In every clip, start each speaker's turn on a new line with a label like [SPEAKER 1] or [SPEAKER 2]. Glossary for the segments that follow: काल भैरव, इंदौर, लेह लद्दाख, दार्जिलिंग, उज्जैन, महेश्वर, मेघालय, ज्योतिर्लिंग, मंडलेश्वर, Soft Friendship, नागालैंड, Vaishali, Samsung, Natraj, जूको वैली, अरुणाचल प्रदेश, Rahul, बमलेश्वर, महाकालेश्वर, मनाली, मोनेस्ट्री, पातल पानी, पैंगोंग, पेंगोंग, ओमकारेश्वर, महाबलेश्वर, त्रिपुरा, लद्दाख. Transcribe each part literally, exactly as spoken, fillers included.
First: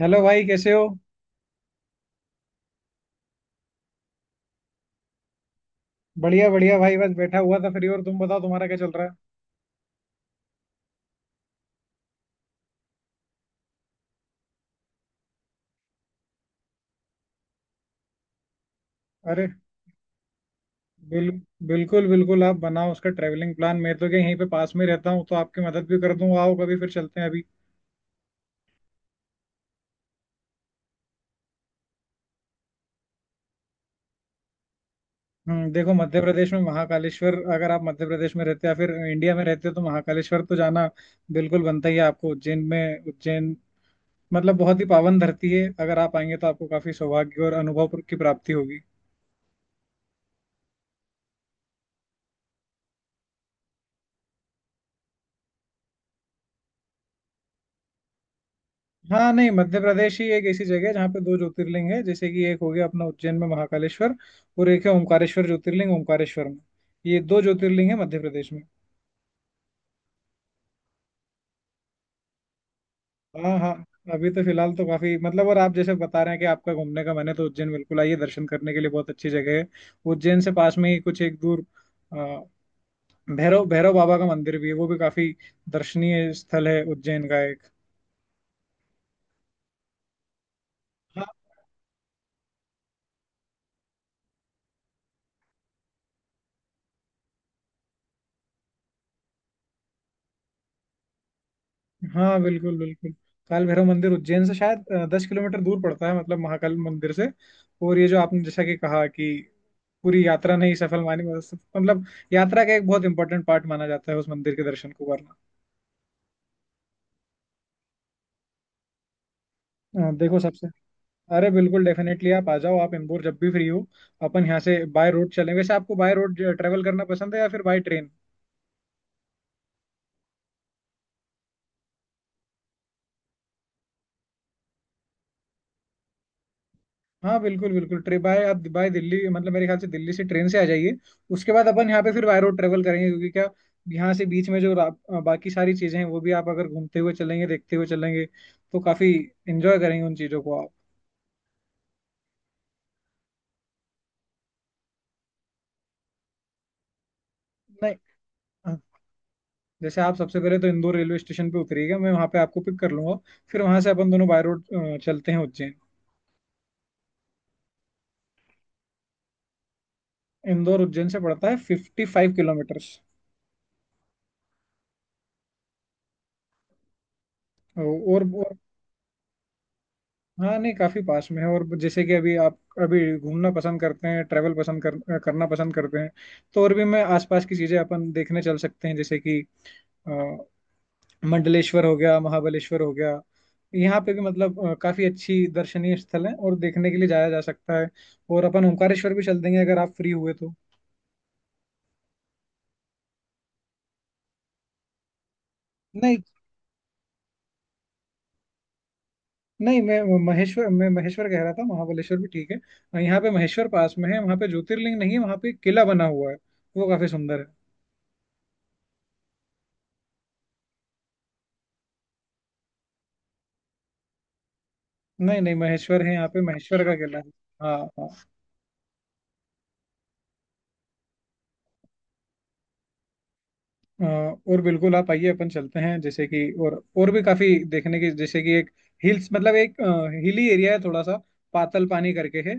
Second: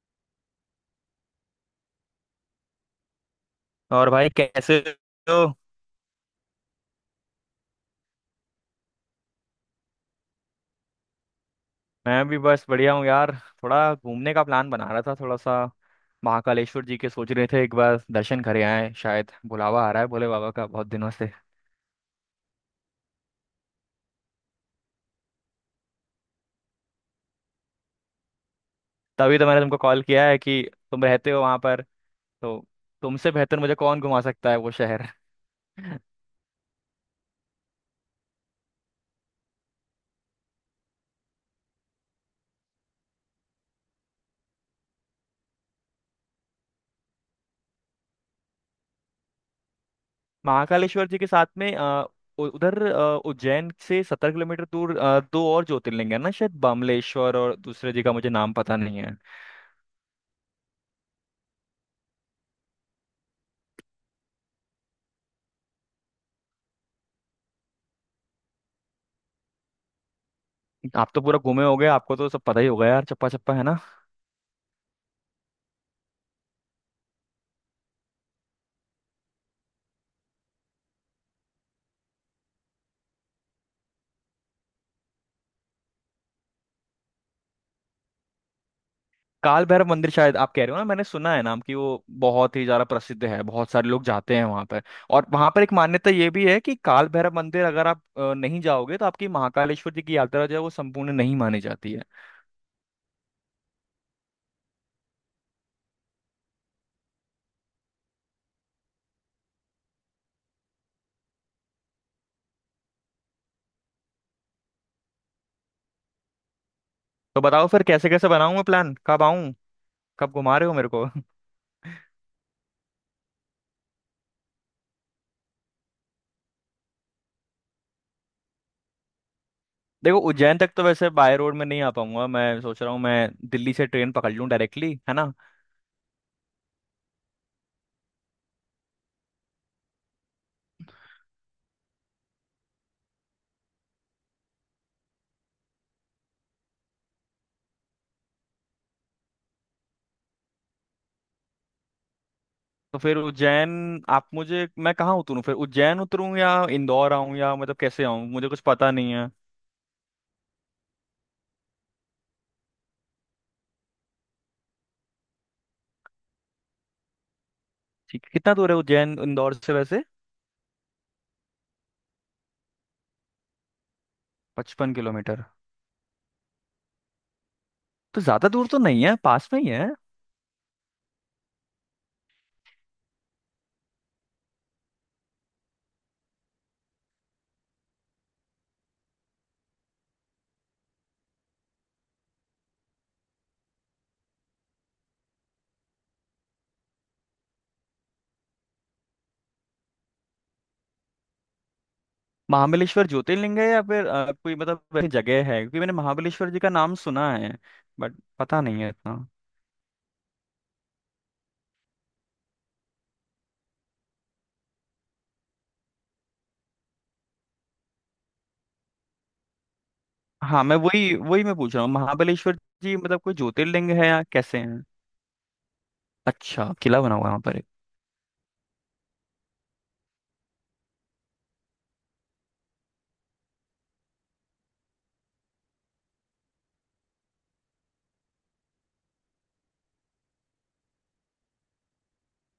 [SPEAKER 1] Hello भाई, कैसे हो?
[SPEAKER 2] और भाई कैसे हो।
[SPEAKER 1] बढ़िया बढ़िया भाई, बस बैठा हुआ था फ्री। और तुम बताओ, तुम्हारा क्या चल रहा है?
[SPEAKER 2] मैं भी बस बढ़िया हूँ यार। थोड़ा घूमने का प्लान बना रहा था, थोड़ा सा। महाकालेश्वर जी के सोच रहे थे एक बार दर्शन करे आए, शायद
[SPEAKER 1] अरे,
[SPEAKER 2] बुलावा आ रहा है भोले बाबा का बहुत दिनों
[SPEAKER 1] बिल,
[SPEAKER 2] से।
[SPEAKER 1] बिल्कुल बिल्कुल, आप बनाओ उसका ट्रैवलिंग प्लान। मैं तो क्या, यहीं पे पास में रहता हूँ तो आपकी मदद भी कर दूँ। आओ कभी, फिर चलते हैं। अभी
[SPEAKER 2] तभी तो मैंने तुमको कॉल किया है कि तुम रहते हो वहां पर, तो तुमसे बेहतर मुझे कौन घुमा सकता है वो शहर।
[SPEAKER 1] हम्म देखो, मध्य प्रदेश में महाकालेश्वर, अगर आप मध्य प्रदेश में रहते या फिर इंडिया में रहते हो तो महाकालेश्वर तो जाना बिल्कुल बनता ही है। आपको उज्जैन में, उज्जैन मतलब बहुत ही पावन धरती है। अगर आप आएंगे तो आपको काफी सौभाग्य और अनुभव की प्राप्ति होगी।
[SPEAKER 2] महाकालेश्वर जी के साथ में अ, उ- उधर अ, उज्जैन से सत्तर किलोमीटर दूर अ, दो और ज्योतिर्लिंग है ना, शायद बमलेश्वर, और दूसरे जी का मुझे नाम पता नहीं है।
[SPEAKER 1] हाँ नहीं, मध्य प्रदेश ही एक ऐसी जगह है जहाँ पे दो ज्योतिर्लिंग है। जैसे कि एक हो गया अपना उज्जैन में महाकालेश्वर, और एक है ओमकारेश्वर, ज्योतिर्लिंग ओमकारेश्वर में। ये दो ज्योतिर्लिंग है मध्य प्रदेश में।
[SPEAKER 2] आप तो पूरा घूमे होगे, आपको तो सब पता ही होगा यार, चप्पा चप्पा
[SPEAKER 1] हाँ
[SPEAKER 2] है
[SPEAKER 1] हाँ।
[SPEAKER 2] ना।
[SPEAKER 1] अभी तो फिलहाल तो काफी मतलब, और आप जैसे बता रहे हैं कि आपका घूमने का मन है, तो उज्जैन बिल्कुल आइए, दर्शन करने के लिए बहुत अच्छी जगह है। उज्जैन से पास में ही कुछ एक दूर अ, भैरव भैरव बाबा का मंदिर भी है, वो भी काफी दर्शनीय स्थल है उज्जैन का एक।
[SPEAKER 2] काल भैरव मंदिर शायद आप कह रहे हो ना, मैंने सुना है नाम कि वो बहुत ही ज्यादा प्रसिद्ध है, बहुत सारे लोग जाते हैं वहां पर। और वहां पर एक मान्यता ये भी है कि काल भैरव मंदिर अगर आप अ, नहीं जाओगे तो आपकी महाकालेश्वर जी की यात्रा जो है वो संपूर्ण नहीं मानी जाती है।
[SPEAKER 1] हाँ बिल्कुल बिल्कुल। काल भैरव मंदिर उज्जैन से शायद दस किलोमीटर दूर पड़ता है, मतलब महाकाल मंदिर से। और ये जो आपने जैसा कि कहा कि पूरी यात्रा नहीं सफल मानी, मतलब मतलब यात्रा का एक बहुत इंपॉर्टेंट पार्ट माना जाता है उस मंदिर के दर्शन को करना।
[SPEAKER 2] तो बताओ फिर कैसे कैसे बनाऊं मैं प्लान, कब आऊं,
[SPEAKER 1] अ,
[SPEAKER 2] कब
[SPEAKER 1] देखो
[SPEAKER 2] घुमा
[SPEAKER 1] सबसे,
[SPEAKER 2] रहे हो मेरे को।
[SPEAKER 1] अरे बिल्कुल डेफिनेटली आप आ जाओ। आप इंदौर जब भी फ्री हो, अपन यहाँ से बाय रोड चलें। वैसे आपको बाय रोड ट्रेवल करना पसंद है या फिर बाय ट्रेन?
[SPEAKER 2] देखो उज्जैन तक तो वैसे बाय रोड में नहीं आ पाऊंगा, मैं सोच रहा हूँ मैं दिल्ली से ट्रेन पकड़ लूँ डायरेक्टली, है ना।
[SPEAKER 1] हाँ बिल्कुल बिल्कुल, ट्रिप बाय आप बाय दिल्ली, मतलब मेरे ख्याल से दिल्ली से ट्रेन से आ जाइए। उसके बाद अपन यहाँ पे फिर बाय रोड ट्रेवल करेंगे, क्योंकि क्या, यहाँ से बीच में जो रा- अ, बाकी सारी चीजें हैं वो भी आप अगर घूमते हुए चलेंगे, देखते हुए चलेंगे तो काफी एंजॉय करेंगे उन चीजों को आप।
[SPEAKER 2] तो फिर उज्जैन, आप मुझे, मैं कहाँ उतरूँ? फिर उज्जैन उतरूँ या इंदौर आऊँ या मतलब
[SPEAKER 1] नहीं।
[SPEAKER 2] कैसे आऊँ? मुझे कुछ
[SPEAKER 1] हाँ,
[SPEAKER 2] पता नहीं है।
[SPEAKER 1] जैसे आप सबसे पहले तो इंदौर रेलवे स्टेशन पे उतरिएगा, मैं वहाँ पे आपको पिक कर लूंगा। फिर वहां से अपन दोनों बाय रोड चलते हैं उज्जैन।
[SPEAKER 2] ठीक है, कितना दूर है उज्जैन इंदौर से वैसे?
[SPEAKER 1] इंदौर उज्जैन से पड़ता है फिफ्टी फाइव किलोमीटर्स।
[SPEAKER 2] पचपन किलोमीटर, तो
[SPEAKER 1] और
[SPEAKER 2] ज्यादा दूर तो नहीं है, पास में ही है।
[SPEAKER 1] हाँ नहीं, काफी पास में है। और जैसे कि अभी आप अभी घूमना पसंद करते हैं, ट्रैवल पसंद कर, करना पसंद करते हैं, तो और भी मैं आसपास की चीजें अपन देखने चल सकते हैं, जैसे कि अ, मंडलेश्वर हो गया, महाबलेश्वर हो गया। यहाँ पे भी मतलब अ, काफी अच्छी दर्शनीय स्थल है और देखने के लिए जाया जा सकता है। और अपन ओंकारेश्वर भी चल देंगे अगर आप फ्री हुए तो।
[SPEAKER 2] महाबलेश्वर ज्योतिर्लिंग है या फिर अ, कोई मतलब वैसी जगह है, क्योंकि मैंने
[SPEAKER 1] नहीं
[SPEAKER 2] महाबलेश्वर जी का नाम सुना है बट पता नहीं है इतना।
[SPEAKER 1] नहीं, मैं महेश्वर मैं महेश्वर कह रहा था। महाबलेश्वर भी ठीक है। यहाँ पे महेश्वर पास में है, वहाँ पे ज्योतिर्लिंग नहीं है, वहाँ पे एक किला बना हुआ है। वो काफी सुंदर है।
[SPEAKER 2] हाँ, मैं वही वही मैं पूछ रहा हूँ, महाबलेश्वर जी मतलब कोई ज्योतिर्लिंग है या कैसे हैं?
[SPEAKER 1] नहीं नहीं, महेश्वर है, यहाँ पे
[SPEAKER 2] अच्छा,
[SPEAKER 1] महेश्वर का
[SPEAKER 2] किला बना
[SPEAKER 1] किला
[SPEAKER 2] हुआ
[SPEAKER 1] है।
[SPEAKER 2] है वहाँ पर एक।
[SPEAKER 1] हाँ हाँ। अ, और बिल्कुल आप आइए, अपन चलते हैं जैसे कि। और और भी काफी देखने की, जैसे कि एक हिल्स मतलब एक अ, हिली एरिया है थोड़ा सा, पातल पानी करके है।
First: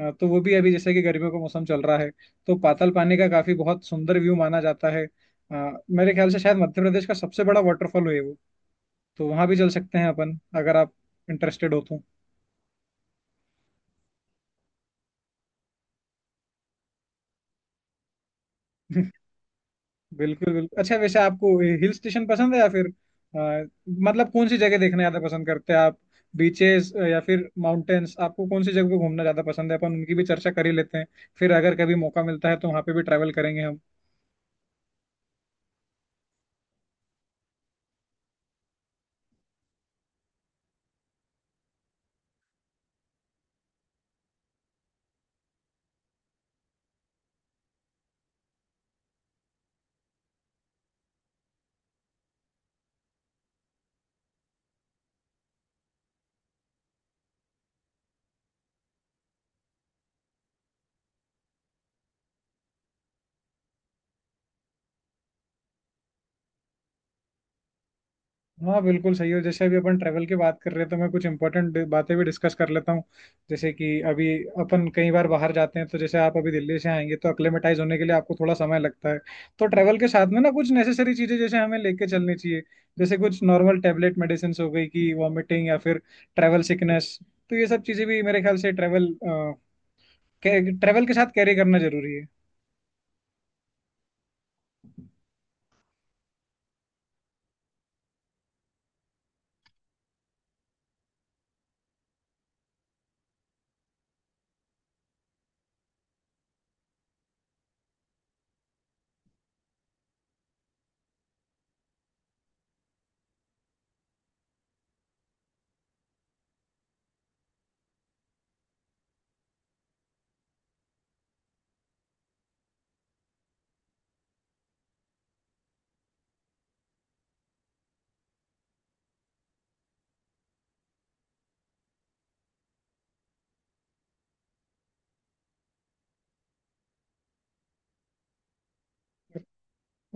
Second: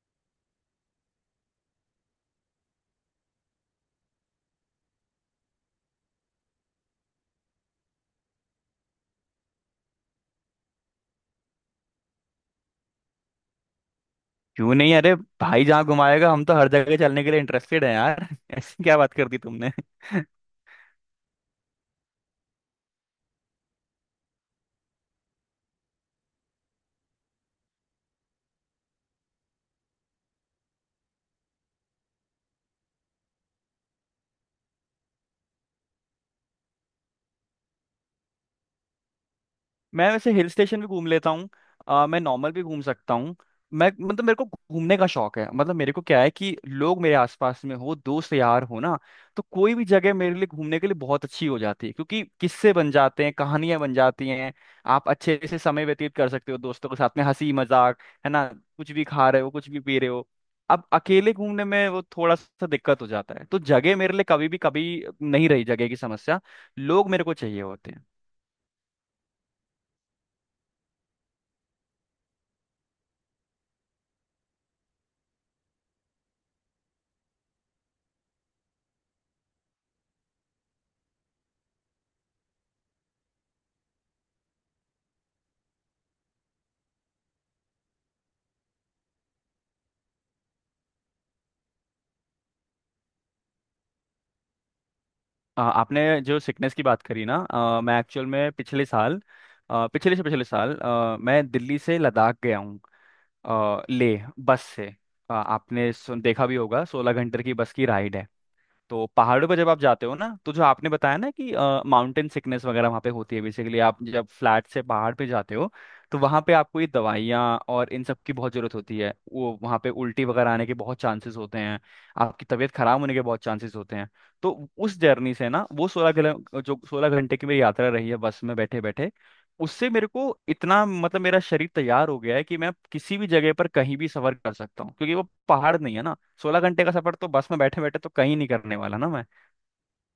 [SPEAKER 1] अ, तो वो भी अभी जैसे कि गर्मियों का मौसम चल रहा है तो पातल पानी का काफी बहुत सुंदर व्यू माना जाता है। अ, मेरे ख्याल से शायद मध्य प्रदेश का सबसे बड़ा वाटरफॉल है वो। तो वहां भी चल सकते हैं अपन अगर आप इंटरेस्टेड हो तो।
[SPEAKER 2] क्यों नहीं! अरे भाई, जहाँ घुमाएगा हम तो हर जगह चलने के लिए इंटरेस्टेड है यार। ऐसी क्या बात कर दी तुमने।
[SPEAKER 1] बिल्कुल बिल्कुल। अच्छा वैसे आपको हिल स्टेशन पसंद है या फिर अ, मतलब कौन सी जगह देखना ज्यादा पसंद करते हैं आप? बीचेस या फिर माउंटेन्स, आपको कौन सी जगह पे घूमना ज्यादा पसंद है? अपन उनकी भी चर्चा कर ही लेते हैं, फिर अगर कभी मौका मिलता है तो वहां पे भी ट्रैवल करेंगे हम।
[SPEAKER 2] मैं वैसे हिल स्टेशन भी घूम लेता हूँ, अ, मैं नॉर्मल भी घूम सकता हूँ। मैं मतलब मेरे को घूमने का शौक है, मतलब मेरे को क्या है कि लोग मेरे आसपास में हो, दोस्त यार हो ना, तो कोई भी जगह मेरे लिए घूमने के लिए बहुत अच्छी हो जाती है, क्योंकि किस्से बन जाते हैं, कहानियां बन जाती हैं। आप अच्छे से समय व्यतीत कर सकते हो दोस्तों के साथ में, हंसी मजाक है ना, कुछ भी खा रहे हो, कुछ भी पी रहे हो। अब अकेले घूमने में वो थोड़ा सा दिक्कत हो जाता है, तो जगह मेरे लिए कभी भी, कभी नहीं रही जगह की समस्या, लोग मेरे को चाहिए होते हैं।
[SPEAKER 1] हाँ बिल्कुल सही हो। जैसे अभी अपन ट्रैवल की बात कर रहे हैं, तो मैं कुछ इंपॉर्टेंट बातें भी डिस्कस कर लेता हूँ। जैसे कि अभी अपन कई बार बाहर जाते हैं, तो जैसे आप अभी दिल्ली से आएंगे तो अक्लेमेटाइज होने के लिए आपको थोड़ा समय लगता है। तो ट्रैवल के साथ में ना कुछ नेसेसरी चीजें जैसे हमें लेके चलनी चाहिए। जैसे कुछ नॉर्मल टेबलेट मेडिसिन हो गई, कि वॉमिटिंग या फिर ट्रैवल सिकनेस। तो ये सब चीजें भी मेरे ख्याल से ट्रैवल ट्रैवल के travel के साथ कैरी करना जरूरी है।
[SPEAKER 2] आ, आपने जो सिकनेस की बात करी ना, आ, मैं एक्चुअल में पिछले साल, आ, पिछले से पिछले साल आ, मैं दिल्ली से लद्दाख गया हूँ। आ, ले बस से। आ, आपने सुन देखा भी होगा, सोलह घंटे की बस की राइड है। तो पहाड़ों पर जब आप जाते हो ना, तो जो आपने बताया ना कि माउंटेन सिकनेस वगैरह वहाँ पे होती है, बेसिकली आप जब फ्लैट से पहाड़ पे जाते हो तो वहाँ पे आपको ये दवाइयाँ और इन सब की बहुत ज़रूरत होती है। वो वहाँ पे उल्टी वगैरह आने के बहुत चांसेस होते हैं, आपकी तबीयत खराब होने के बहुत चांसेस होते हैं। तो उस जर्नी से ना, वो सोलह किलो जो सोलह घंटे की मेरी यात्रा रही है बस में बैठे बैठे, उससे मेरे को इतना, मतलब मेरा शरीर तैयार हो गया है कि मैं किसी भी जगह पर कहीं भी सफर कर सकता हूँ, क्योंकि वो पहाड़ नहीं है ना। सोलह घंटे का सफर तो बस में बैठे बैठे, तो कहीं नहीं करने वाला ना मैं।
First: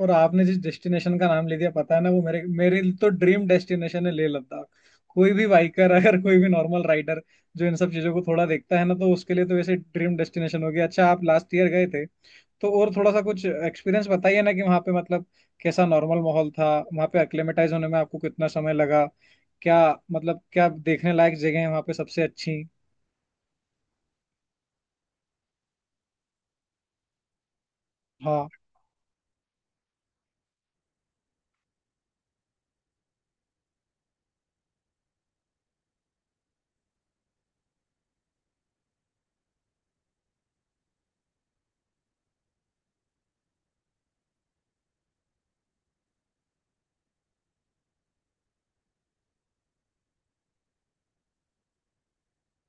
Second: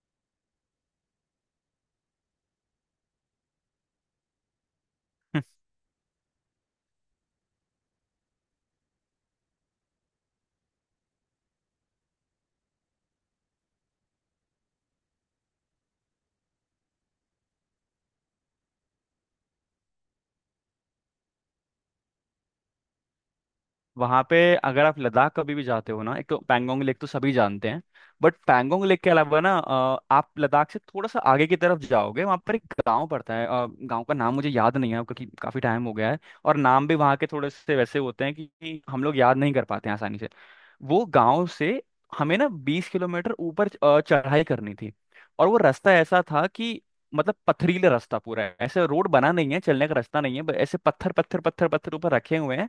[SPEAKER 1] और आपने जिस डेस्टिनेशन का नाम ले दिया पता है ना, वो मेरे मेरे लिए तो ड्रीम डेस्टिनेशन है, लेह लद्दाख। कोई भी बाइकर, अगर कोई भी नॉर्मल राइडर, जो इन सब चीजों को थोड़ा देखता है ना, तो उसके लिए तो वैसे ड्रीम डेस्टिनेशन हो गया। अच्छा आप लास्ट ईयर गए थे, तो और थोड़ा सा कुछ एक्सपीरियंस बताइए ना, कि वहाँ पे मतलब कैसा नॉर्मल माहौल था, वहाँ पे एक्लेमेटाइज होने में आपको कितना समय लगा, क्या मतलब क्या देखने लायक जगह है वहाँ पे सबसे अच्छी?
[SPEAKER 2] वहाँ पे, अगर आप लद्दाख कभी भी जाते हो ना, एक तो पैंगोंग लेक तो सभी जानते हैं, बट
[SPEAKER 1] हाँ
[SPEAKER 2] पैंगोंग लेक के अलावा ना अ, आप लद्दाख से थोड़ा सा आगे की तरफ जाओगे, वहाँ पर एक गांव पड़ता है, अ, गांव का नाम मुझे याद नहीं है, क्योंकि काफ़ी टाइम हो गया है। और नाम भी वहाँ के थोड़े से वैसे होते हैं कि कि हम लोग याद नहीं कर पाते हैं आसानी से। वो गांव से हमें ना बीस किलोमीटर ऊपर अ, चढ़ाई करनी थी, और वो रास्ता ऐसा था कि मतलब पथरीला रास्ता पूरा है, ऐसे रोड बना नहीं है, चलने का रास्ता नहीं है, ब- ऐसे पत्थर पत्थर पत्थर पत्थर ऊपर रखे हुए हैं।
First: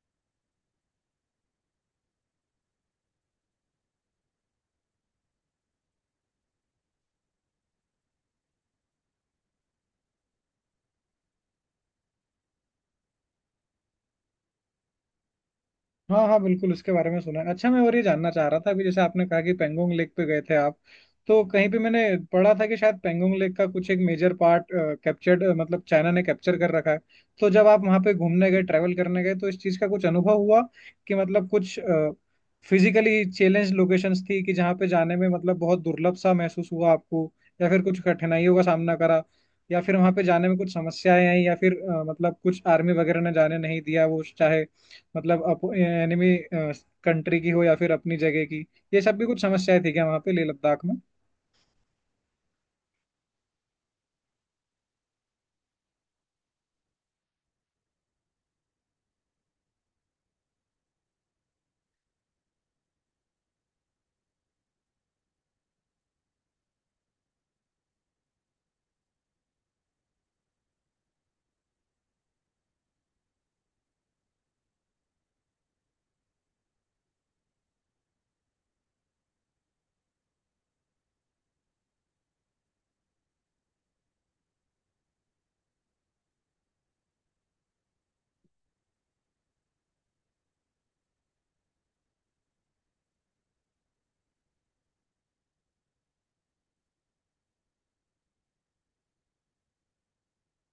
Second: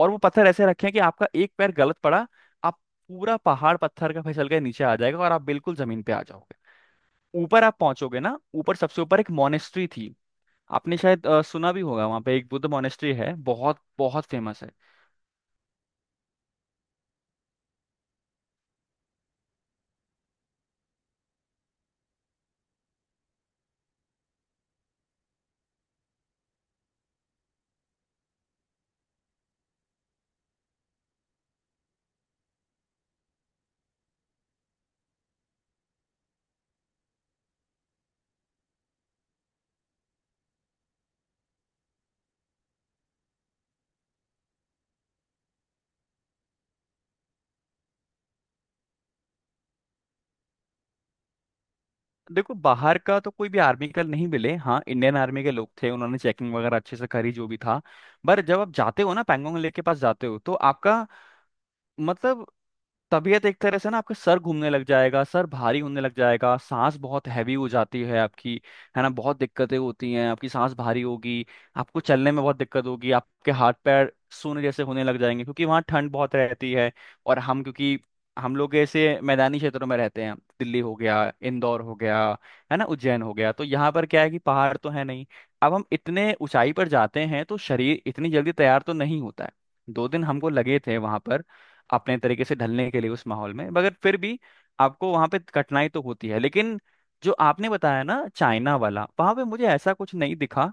[SPEAKER 2] और वो पत्थर ऐसे रखे हैं कि आपका एक पैर गलत पड़ा, आप पूरा पहाड़ पत्थर का फिसल के नीचे आ जाएगा और आप बिल्कुल जमीन पे आ जाओगे। ऊपर आप पहुंचोगे ना, ऊपर सबसे ऊपर एक मोनेस्ट्री थी, आपने शायद अ, सुना भी होगा, वहां पे एक बुद्ध मोनेस्ट्री है, बहुत बहुत फेमस है।
[SPEAKER 1] हाँ। हाँ बिल्कुल, उसके बारे में सुना है। अच्छा मैं और ये जानना चाह रहा था, अभी जैसे आपने कहा कि पेंगोंग लेक पे गए थे आप, तो कहीं पे मैंने पढ़ा था कि शायद पेंगोंग लेक का कुछ एक मेजर पार्ट कैप्चर्ड, मतलब चाइना ने कैप्चर कर रखा है। तो जब आप वहाँ पे घूमने गए, ट्रैवल करने गए, तो इस चीज़ का कुछ अनुभव हुआ कि मतलब कुछ फिजिकली चैलेंज लोकेशंस थी, कि जहाँ पे जाने में मतलब बहुत दुर्लभ सा महसूस हुआ आपको, या फिर कुछ कठिनाइयों का सामना करा, या फिर वहाँ पे जाने में कुछ समस्याएं आई, या फिर अ, मतलब कुछ आर्मी वगैरह ने जाने नहीं दिया, वो चाहे मतलब अप एनिमी कंट्री की हो या फिर अपनी जगह की? ये सब भी कुछ समस्याएं थी क्या वहाँ पे लेह लद्दाख में?
[SPEAKER 2] देखो बाहर का तो कोई भी आर्मी का नहीं मिले, हाँ इंडियन आर्मी के लोग थे, उन्होंने चेकिंग वगैरह अच्छे से करी जो भी था। पर जब आप जाते हो ना पैंगोंग लेक के पास जाते हो, तो आपका मतलब तबीयत एक तरह से ना, आपका सर घूमने लग जाएगा, सर भारी होने लग जाएगा, सांस बहुत हैवी हो जाती है आपकी, है ना। बहुत दिक्कतें होती हैं, आपकी सांस भारी होगी, आपको चलने में बहुत दिक्कत होगी, आपके हाथ पैर सूने जैसे होने लग जाएंगे, क्योंकि वहाँ ठंड बहुत रहती है। और हम क्योंकि, हम लोग ऐसे मैदानी क्षेत्रों में रहते हैं, दिल्ली हो गया, इंदौर हो गया, है ना उज्जैन हो गया, तो यहाँ पर क्या है कि पहाड़ तो है नहीं। अब हम इतने ऊंचाई पर जाते हैं तो शरीर इतनी जल्दी तैयार तो नहीं होता है। दो दिन हमको लगे थे वहां पर अपने तरीके से ढलने के लिए उस माहौल में, मगर फिर भी आपको वहां पे कठिनाई तो होती है। लेकिन जो आपने बताया ना चाइना वाला, वहां पे मुझे ऐसा कुछ नहीं दिखा,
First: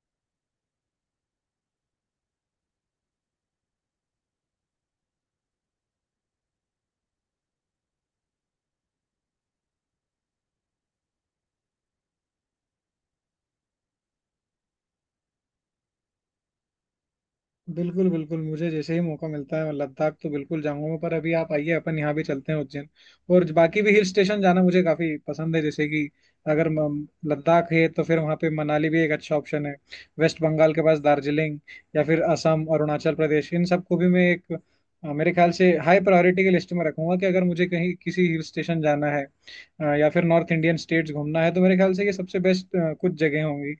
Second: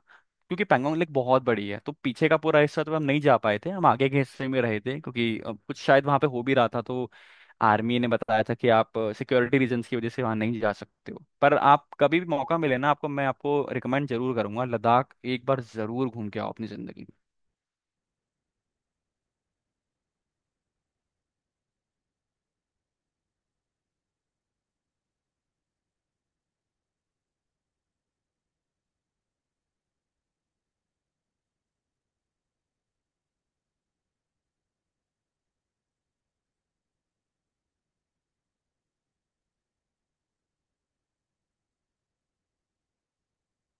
[SPEAKER 2] क्योंकि पैंगोंग लेक बहुत बड़ी है, तो पीछे का पूरा हिस्सा तो हम नहीं जा पाए थे, हम आगे के हिस्से में रहे थे, क्योंकि अ, कुछ शायद वहां पे हो भी रहा था, तो आर्मी ने बताया था कि आप सिक्योरिटी रीजंस की वजह से वहां नहीं जा सकते हो। पर आप कभी भी मौका मिले ना, आपको मैं आपको रिकमेंड जरूर करूंगा, लद्दाख एक बार जरूर घूम के आओ अपनी जिंदगी में।
[SPEAKER 1] बिल्कुल बिल्कुल, मुझे जैसे ही मौका मिलता है मैं लद्दाख तो बिल्कुल जाऊंगा। पर अभी आप आइए, अपन यहाँ भी चलते हैं उज्जैन। और बाकी भी हिल स्टेशन जाना मुझे काफी पसंद है, जैसे कि अगर म- लद्दाख है तो फिर वहाँ पे मनाली भी एक अच्छा ऑप्शन है। वेस्ट बंगाल के पास दार्जिलिंग, या फिर असम, अरुणाचल प्रदेश, इन सबको भी मैं एक अ, मेरे ख्याल से हाई प्रायोरिटी की लिस्ट में रखूंगा, कि अगर मुझे कहीं किसी हिल स्टेशन जाना है, हाँ, या फिर नॉर्थ इंडियन स्टेट्स घूमना है, तो मेरे ख्याल से ये सबसे बेस्ट कुछ जगह होंगी।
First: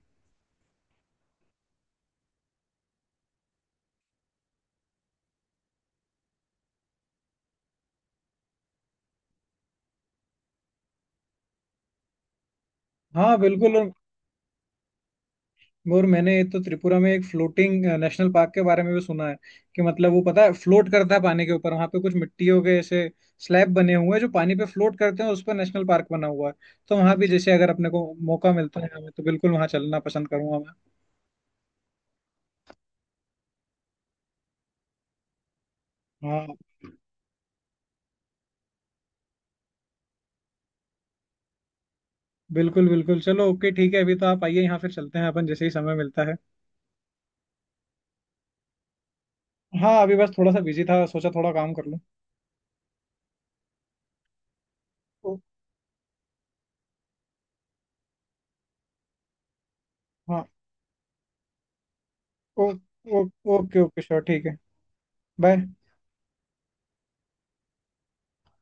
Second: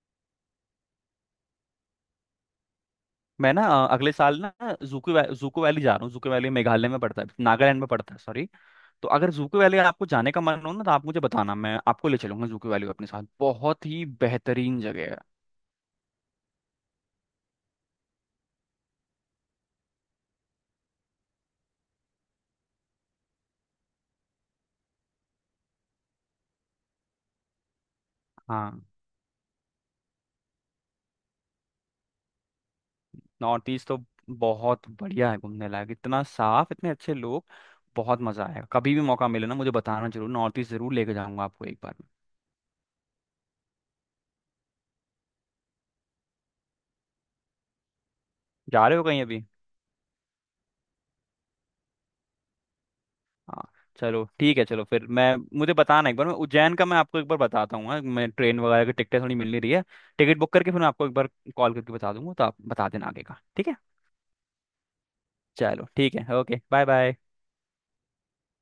[SPEAKER 2] मैं ना अ, अगले साल ना जूको वै, जूको वैली जा रहा हूँ। जूको वैली मेघालय में पड़ता है, नागालैंड में पड़ता है सॉरी। तो अगर जूको वैली आपको जाने का मन हो ना, तो आप मुझे बताना, मैं आपको ले चलूंगा जूको वैली अपने साथ,
[SPEAKER 1] हाँ बिल्कुल।
[SPEAKER 2] बहुत
[SPEAKER 1] और
[SPEAKER 2] ही बेहतरीन जगह है।
[SPEAKER 1] और मैंने तो त्रिपुरा में एक फ्लोटिंग नेशनल पार्क के बारे में भी सुना है, कि मतलब वो पता है फ्लोट करता है पानी के ऊपर। वहां पे कुछ मिट्टियों के ऐसे स्लैब बने हुए हैं जो पानी पे फ्लोट करते हैं और उस पर नेशनल पार्क बना हुआ है। तो वहां भी जैसे अगर अपने को मौका मिलता
[SPEAKER 2] हाँ,
[SPEAKER 1] है हमें, तो बिल्कुल वहां चलना पसंद करूंगा मैं।
[SPEAKER 2] नॉर्थ ईस्ट तो बहुत बढ़िया है घूमने लायक, इतना
[SPEAKER 1] हाँ
[SPEAKER 2] साफ, इतने अच्छे लोग। बहुत मजा आएगा, कभी भी मौका मिले ना मुझे बताना जरूर, नॉर्थ ईस्ट जरूर लेके जाऊंगा आपको एक बार।
[SPEAKER 1] बिल्कुल बिल्कुल। चलो, ओके ठीक है, अभी तो आप आइए यहाँ, फिर चलते हैं अपन जैसे ही समय मिलता है।
[SPEAKER 2] जा रहे हो कहीं अभी?
[SPEAKER 1] हाँ अभी बस थोड़ा सा बिजी था, सोचा थोड़ा काम कर लूँ।
[SPEAKER 2] हाँ। चलो ठीक है, चलो फिर मैं,
[SPEAKER 1] ओ,
[SPEAKER 2] मुझे बताना एक बार, मैं उज्जैन का मैं आपको एक बार बताता हूँ। हाँ, मैं ट्रेन वगैरह की टिकटें थोड़ी मिल नहीं रही है, टिकट
[SPEAKER 1] हाँ।
[SPEAKER 2] बुक करके फिर मैं आपको एक बार कॉल करके बता दूंगा, तो आप
[SPEAKER 1] ओ,
[SPEAKER 2] बता देना
[SPEAKER 1] ओ,
[SPEAKER 2] आगे का, ठीक है।
[SPEAKER 1] ओके ओके श्योर, ठीक है। बाय।
[SPEAKER 2] चलो ठीक है, ओके, बाय बाय।